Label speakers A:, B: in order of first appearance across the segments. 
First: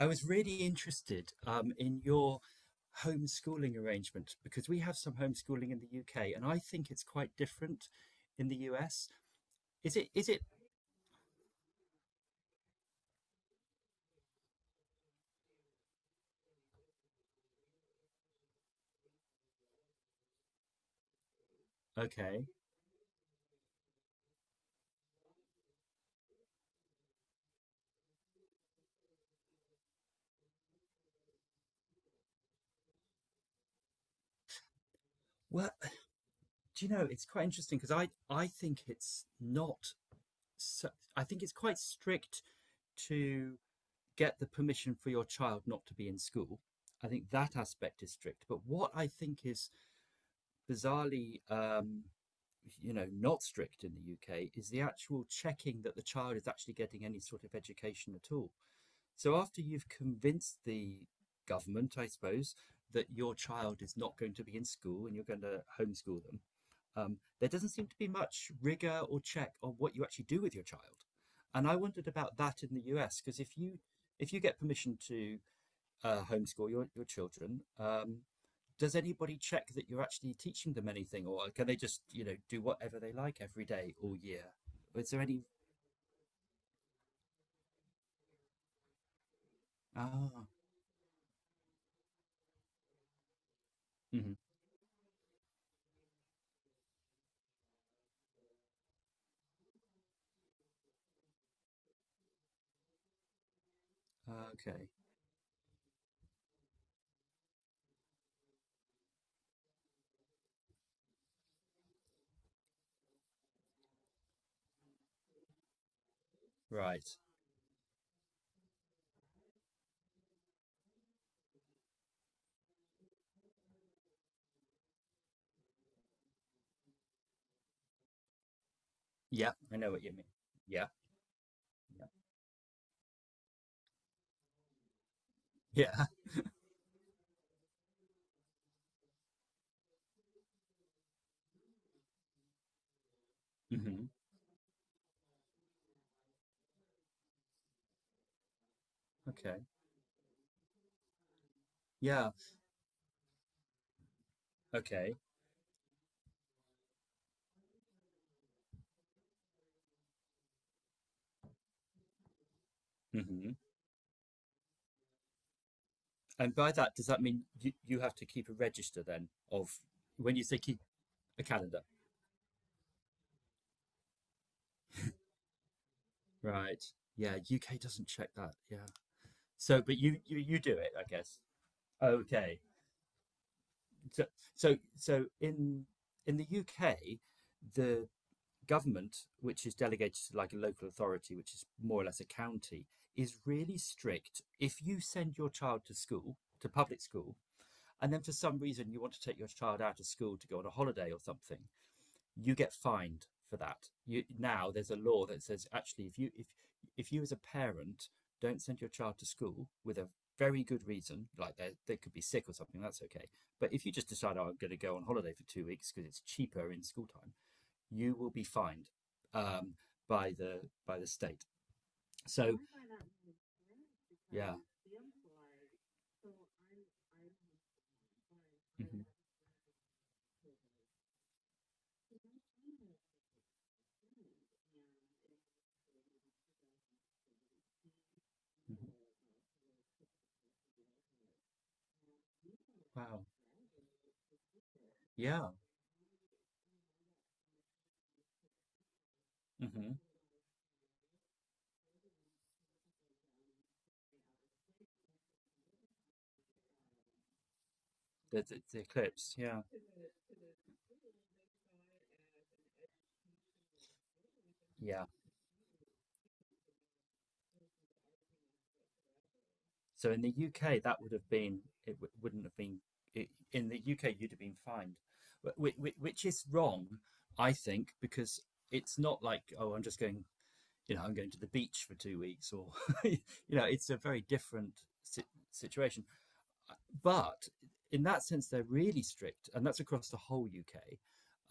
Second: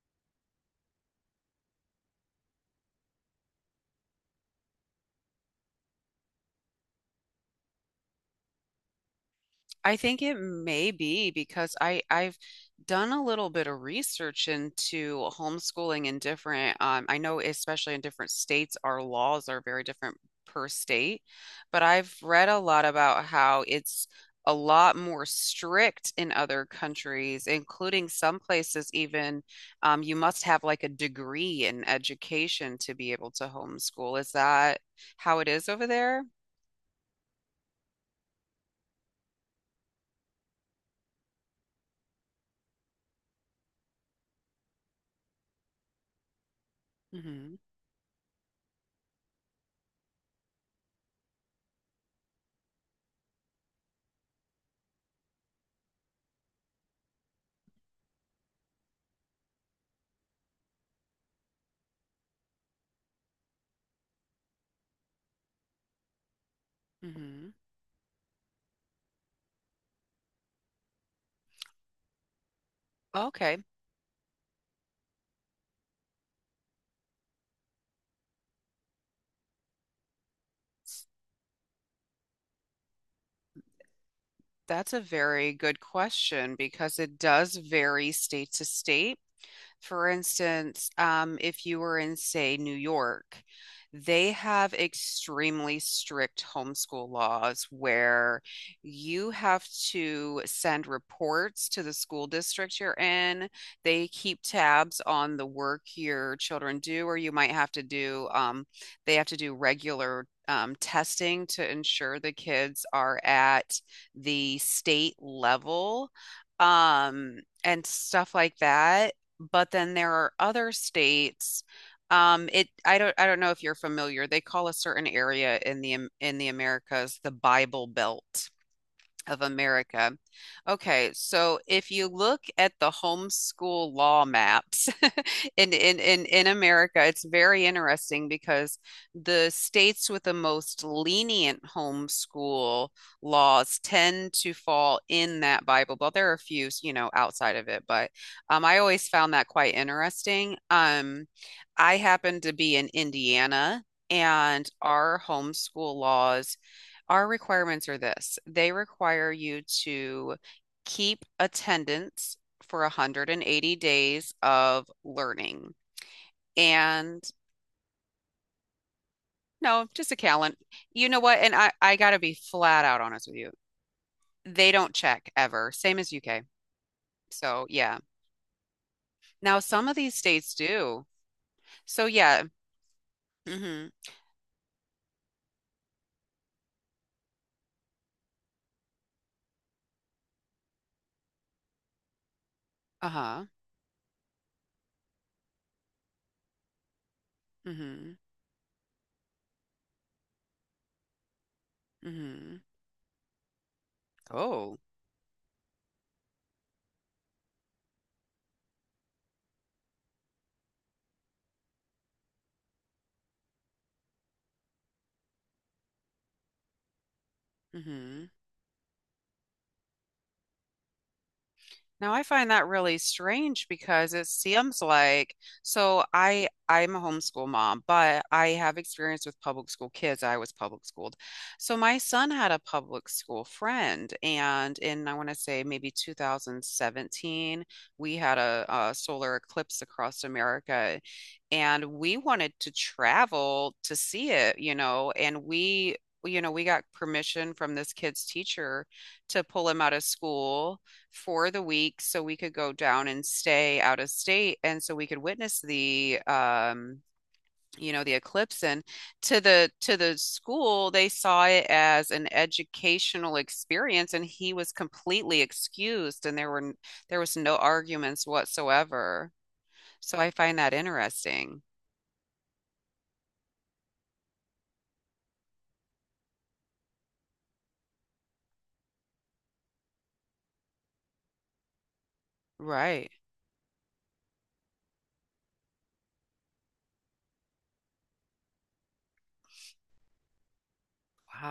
A: I was really interested in your homeschooling arrangement because we have some homeschooling in the UK, and I think it's quite different in the US. Is
B: I
A: it?
B: think
A: Is
B: it
A: it
B: may be because I've done a little bit of research into homeschooling in different I know especially in different states our laws are very different per state, but I've
A: okay?
B: read a lot about how it's a lot more strict in other countries, including some places even you must have like a degree in education to be able to homeschool. Is that how it is
A: Well,
B: over there?
A: do you know it's quite interesting because I think it's not. So, I think it's quite strict to get the permission for your child not to be in school. I think
B: Hmm.
A: that aspect is strict. But what I think is bizarrely not strict in the UK is the actual checking that the child is actually getting any sort of education at all. So after you've convinced the government, I suppose, that your child is not going to be in school and you're going to homeschool them, there
B: Hmm.
A: doesn't seem to be much rigor or check on what you actually do with your child. And I wondered about that in the US because if
B: Okay.
A: you if you get permission to homeschool your children, does anybody check that you're actually teaching them anything, or can they just do whatever they like every day all year?
B: That's a
A: Is there any?
B: very good question because it does vary state to state. For
A: Ah,
B: instance, if you were in, say, New York, they
A: mhm,
B: have extremely strict homeschool laws where you have to send reports to the school district you're in. They keep
A: okay,
B: tabs on the work your children do, or you might have to do, they have to do regular testing to ensure the kids are at the state level
A: right.
B: um, and stuff like that, but then there are other states. It I don't know if you're familiar. They call a certain area in the Americas the Bible Belt of
A: Yeah, I know what
B: America.
A: you mean. Yeah,
B: Okay, so if you look at the homeschool law maps in, in
A: yeah,
B: in in America, it's very interesting because the states with the most lenient homeschool
A: yeah.
B: laws
A: hmm
B: tend to fall in that Bible Belt. There are a few, you know, outside of it, but I always found that
A: Okay,
B: quite interesting. I
A: yeah,
B: happen to be in Indiana, and
A: okay.
B: our homeschool laws our requirements are this. They require you to keep attendance for
A: hmm
B: 180 days of learning,
A: And by that, does
B: and
A: that mean you have to keep a register then of
B: no, just a
A: when you
B: calendar.
A: say keep
B: You know what?
A: a
B: And I,
A: calendar?
B: I gotta be flat out honest with you. They don't check ever, same as UK.
A: Right. Yeah,
B: So
A: UK
B: yeah.
A: doesn't check that. Yeah.
B: Now
A: So,
B: some of
A: but
B: these
A: you you,
B: states
A: you do it, I
B: do.
A: guess.
B: So yeah.
A: Okay.
B: Mm-hmm.
A: So, so in the UK, the government, which is delegated to like a local authority, which is more or less a county, is
B: Uh-huh.
A: really strict. If you send your child to school, to public school,
B: Mm-hmm.
A: and then for some reason you want to take your child out of school to go on a holiday or something, you
B: Mm-hmm.
A: get fined for that. You, now
B: Oh.
A: there's a law that says actually, if you as a parent don't send your child to school with a very good reason, like they could be sick or something, that's okay. But if you just decide, oh, I'm going to go on holiday for 2 weeks because it's cheaper in school time, you
B: Mm-hmm.
A: will be fined um, by the state.
B: Now I find
A: So,
B: that really strange because it
A: yeah.
B: seems like so I'm a homeschool mom, but I have
A: Mhm.
B: experience with public school kids. I was public schooled. So my son had a public school friend, and in I want to say maybe 2017 we had a solar eclipse across America and we wanted to
A: Wow,
B: travel to see it, you know, and
A: yeah.
B: we we got permission from this kid's teacher to pull him out
A: hmm
B: of school for the week so we could go down and stay out of state and so we could witness the the
A: the, the,
B: eclipse.
A: the
B: And
A: eclipse, yeah,
B: to the school they saw it as an educational experience and he was
A: yeah.
B: completely excused, and there was no arguments whatsoever,
A: So
B: so
A: in
B: I
A: the
B: find that
A: UK, that would have been
B: interesting.
A: wouldn't have been it, in the UK. You'd have been fined, Wh- which is wrong, I think, because it's not like oh, I'm just going. You know, I'm going to the beach for 2 weeks, or
B: Right.
A: you know, it's a very different situation. But in that sense, they're really strict, and that's across the whole UK.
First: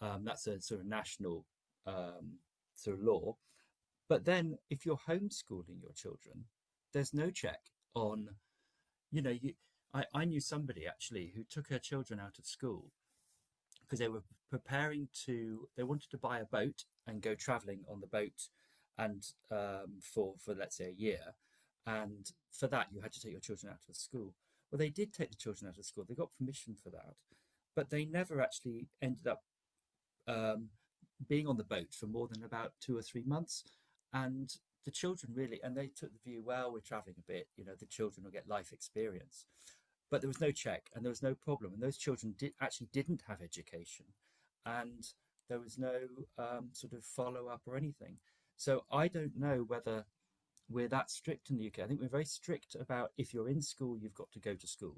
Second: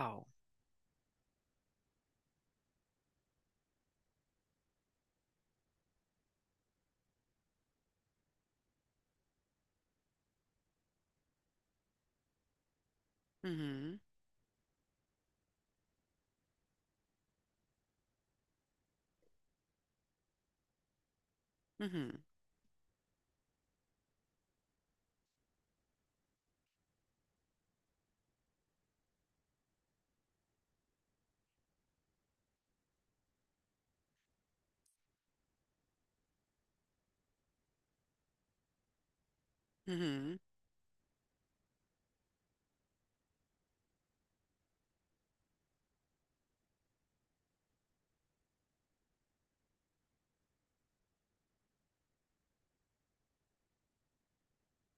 A: That's a sort of national um, sort of law. But then, if you're homeschooling your children, there's no check on you know, you, I knew somebody actually who took her children out of school
B: Mm-hmm.
A: because they were preparing to, they wanted to buy a boat and go traveling on the boat and for let's say a year.
B: Mm-hmm.
A: And for that, you had to take your children out of the school. Well, they did take the children out of school. They got permission for that, but they never actually ended up um, being on the boat for more than about 2 or 3 months. And the children really, and they took the view, well, we're traveling a bit, you know, the children will get life experience. But there
B: Mm-hmm.
A: was no check and there was no problem. And those children did, actually didn't have education. And there was no sort of follow up or anything. So I don't know whether we're that strict in the UK. I think we're very strict about if you're in school, you've got to go to school.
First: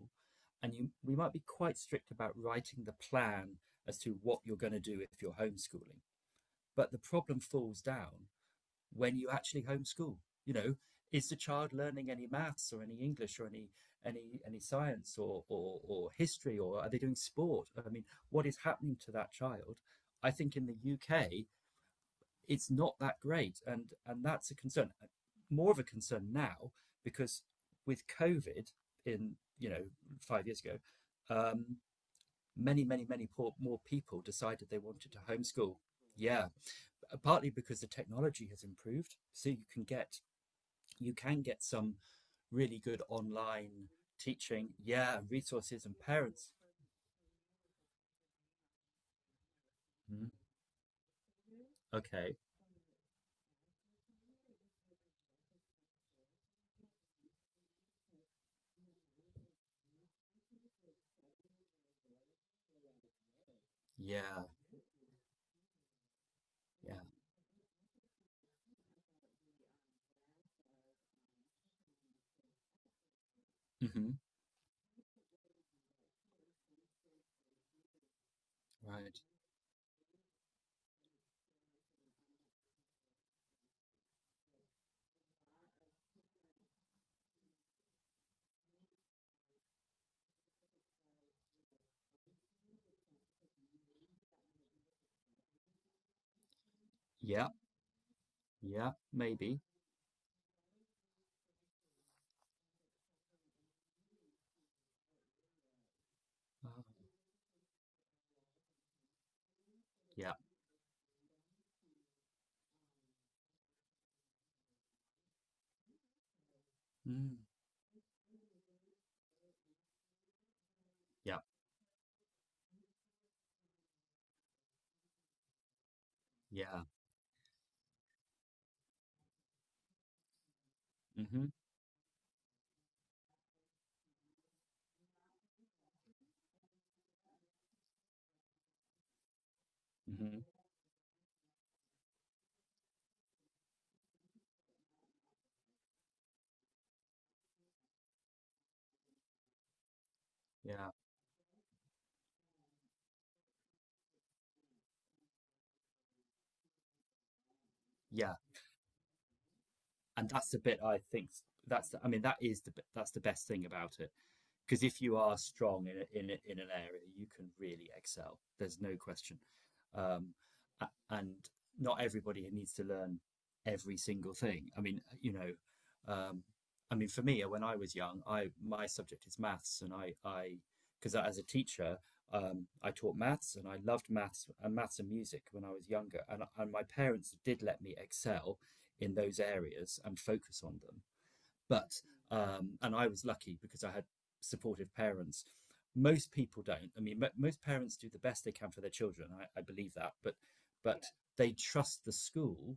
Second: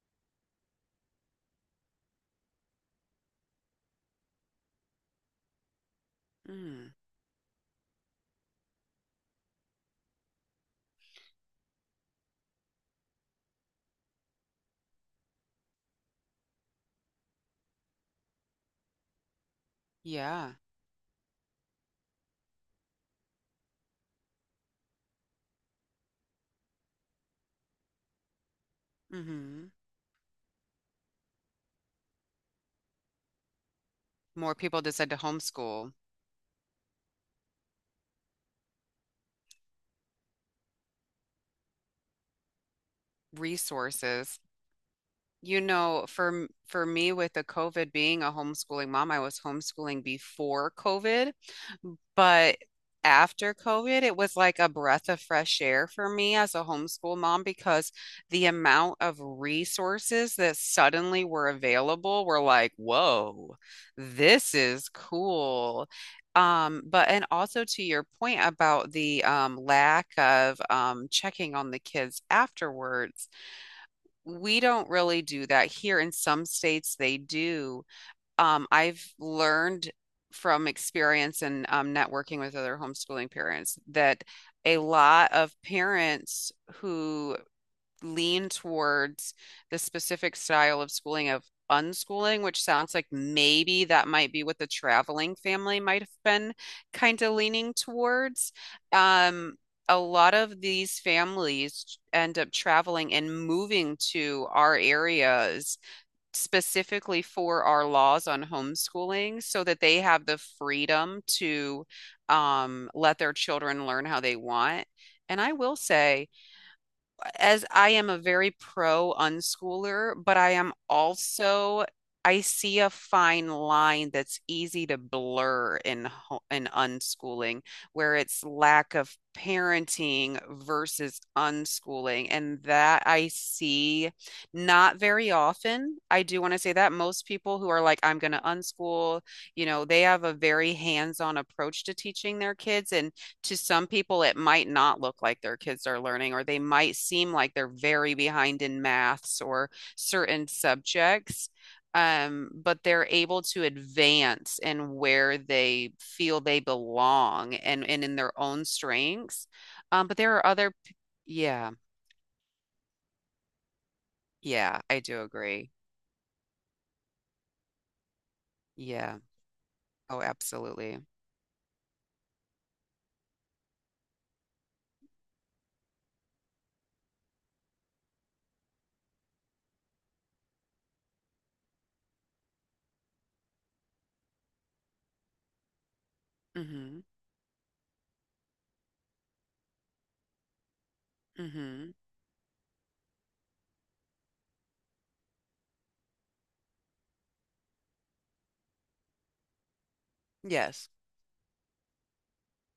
A: And you, we might be quite strict about writing the plan as to what you're going to do if you're homeschooling.
B: Mm-hmm.
A: But the problem falls down when you actually homeschool. You know, is the child learning any maths or any English or any science or or history or are they doing sport? I mean, what is happening to that child? I
B: Yeah.
A: think in the UK it's not that great, and that's a concern. More of a concern now because with COVID in you
B: Mm-hmm.
A: know 5 years ago, um, many more people
B: More
A: decided they
B: people decide
A: wanted
B: to
A: to homeschool.
B: homeschool.
A: Yeah, partly because the technology has improved. So you can get some really good online
B: Resources.
A: teaching. Yeah,
B: You
A: resources and
B: know, for
A: parents.
B: for me with the COVID being a homeschooling mom, I was homeschooling
A: Mm,
B: before COVID,
A: okay.
B: but after COVID, it was like a breath of fresh air for me as a homeschool mom because the amount of resources that suddenly were available were like, whoa,
A: Yeah.
B: this is cool.
A: Yeah.
B: But and also to your point about the lack of checking on the kids afterwards,
A: hmm
B: we don't really do that here. In some states they do. I've
A: Right.
B: learned from experience and networking with other homeschooling parents that a lot of parents who lean towards the specific style of schooling of unschooling, which sounds like maybe that might be what the traveling family might have been kind of
A: Yeah.
B: leaning towards.
A: Yeah.
B: Um,
A: Maybe.
B: a lot of these families end up traveling and moving to our areas
A: Uh,
B: specifically for our laws on homeschooling so that they have
A: yeah.
B: the freedom to let their children learn how they want. And I will say,
A: Mm,
B: as I am a very pro unschooler, but I am
A: yeah.
B: also I see a fine line that's easy to blur in in
A: Yeah.
B: unschooling, where it's lack of parenting versus
A: hmm
B: unschooling, and that I see not very often. I do want to say that most people who are like, I'm going to unschool, you know, they have a
A: hmm
B: very hands-on approach to teaching their kids, and to some people, it might not look like their kids are learning, or they might seem like they're very behind in maths or certain
A: Yeah.
B: subjects. But they're able to advance in where they feel they belong, and in their
A: Yeah.
B: own strengths. But
A: And
B: there are
A: that's the
B: other,
A: bit
B: p-
A: I think
B: Yeah,
A: that's the, I mean that is the that's the best thing about it,
B: yeah,
A: because
B: I
A: if you
B: do
A: are
B: agree.
A: strong in an area, you can really excel. There's no
B: Yeah.
A: question,
B: Oh,
A: um,
B: absolutely.
A: and not everybody needs to learn every single thing. I mean, you know, um, I mean, for me, when I was young, I my subject is maths, and I because as a teacher, I taught maths, and I loved maths and maths and music when I was younger, and my
B: Mm-hmm.
A: parents did let me excel in those areas and focus on them
B: Mm-hmm.
A: but and I was lucky because I had supportive parents. Most people don't. I mean, most parents do the best they can for their children. I believe that,
B: Yes.
A: but yeah, they trust the school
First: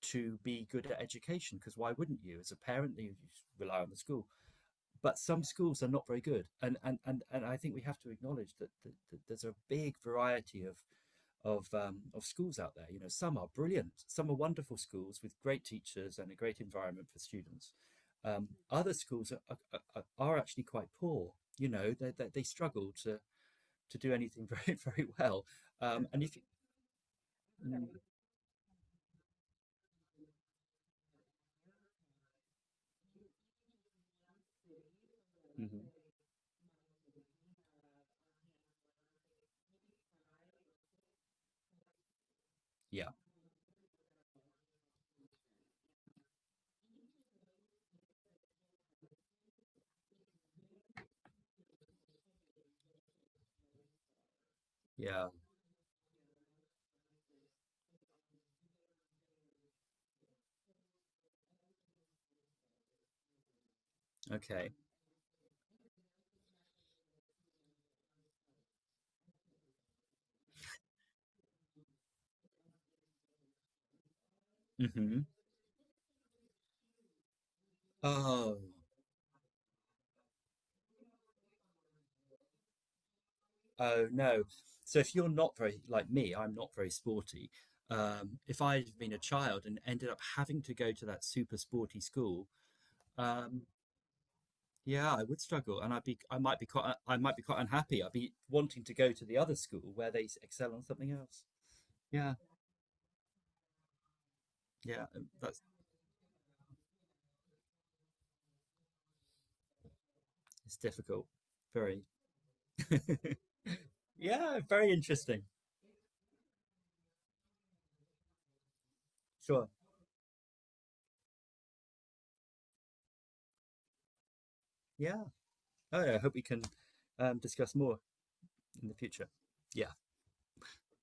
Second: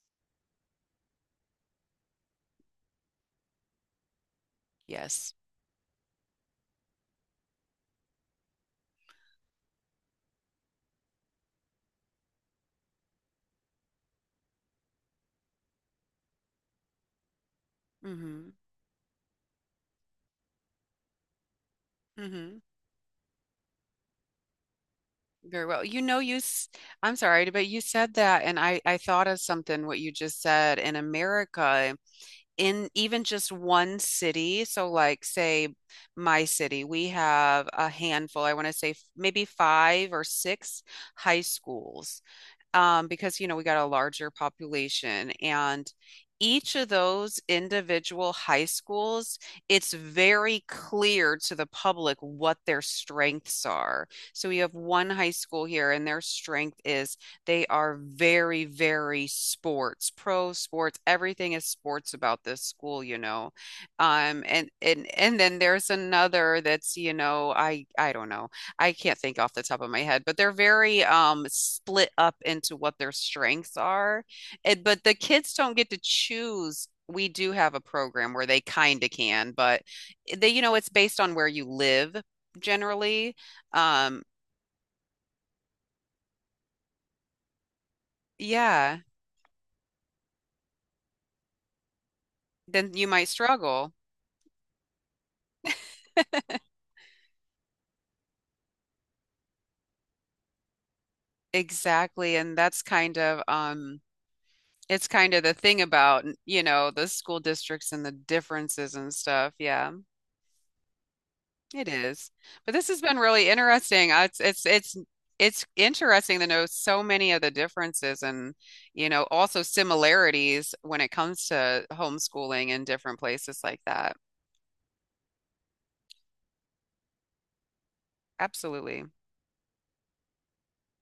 A: to be good at education because why wouldn't you as a parent you rely on the school but
B: Yes.
A: some schools are not very good and and I think we have to acknowledge that there's a big variety of schools out there. You know, some are brilliant, some are wonderful schools with great teachers and a great environment for students.
B: Mm-hmm.
A: Other schools are actually quite poor. You know, they
B: Mm-hmm.
A: struggle to do anything very well.
B: Very well. You know,
A: And if
B: you,
A: you,
B: s- I'm sorry, but you said that, and I thought of something what you just said in America, in even just one city. So, like, say
A: mhm,
B: my city, we have a handful, I want to say maybe five or six high schools
A: yeah,
B: because you know we got a larger population, and each of those individual high schools, it's very clear to the public what their strengths are. So we have one
A: yeah,
B: high school here, and their strength is they are very, very sports, pro sports. Everything is sports about this school, you know. And
A: okay,
B: and and then there's another that's, you know, I don't know. I can't think off the top of my head, but they're very split up into what their strengths are. And, but the
A: hmm
B: kids don't get to choose. We do have a program where
A: oh,
B: they kind of can, but they, you know, it's based on where you live generally.
A: oh
B: Um,
A: no. So if you're not very like me, I'm not very sporty. If I'd
B: yeah,
A: been a child and ended up having to go to that super sporty school,
B: then you might
A: um,
B: struggle.
A: yeah, I would struggle, and I might be quite, I might be quite unhappy. I'd be wanting to go to the other school where they excel on something else.
B: Exactly.
A: Yeah,
B: And that's kind of
A: yeah,
B: it's kind of the
A: that's
B: thing about, you know, the school districts and the differences and stuff. Yeah.
A: it's difficult.
B: It
A: Very,
B: is. But this has been really interesting. It's
A: yeah,
B: it's
A: very
B: it's
A: interesting.
B: it's interesting to know so many of the differences and, you know, also
A: Sure.
B: similarities when it comes to homeschooling in different places like that.
A: Yeah. Oh, yeah, I hope we can discuss more in the
B: Absolutely.
A: future. Yeah.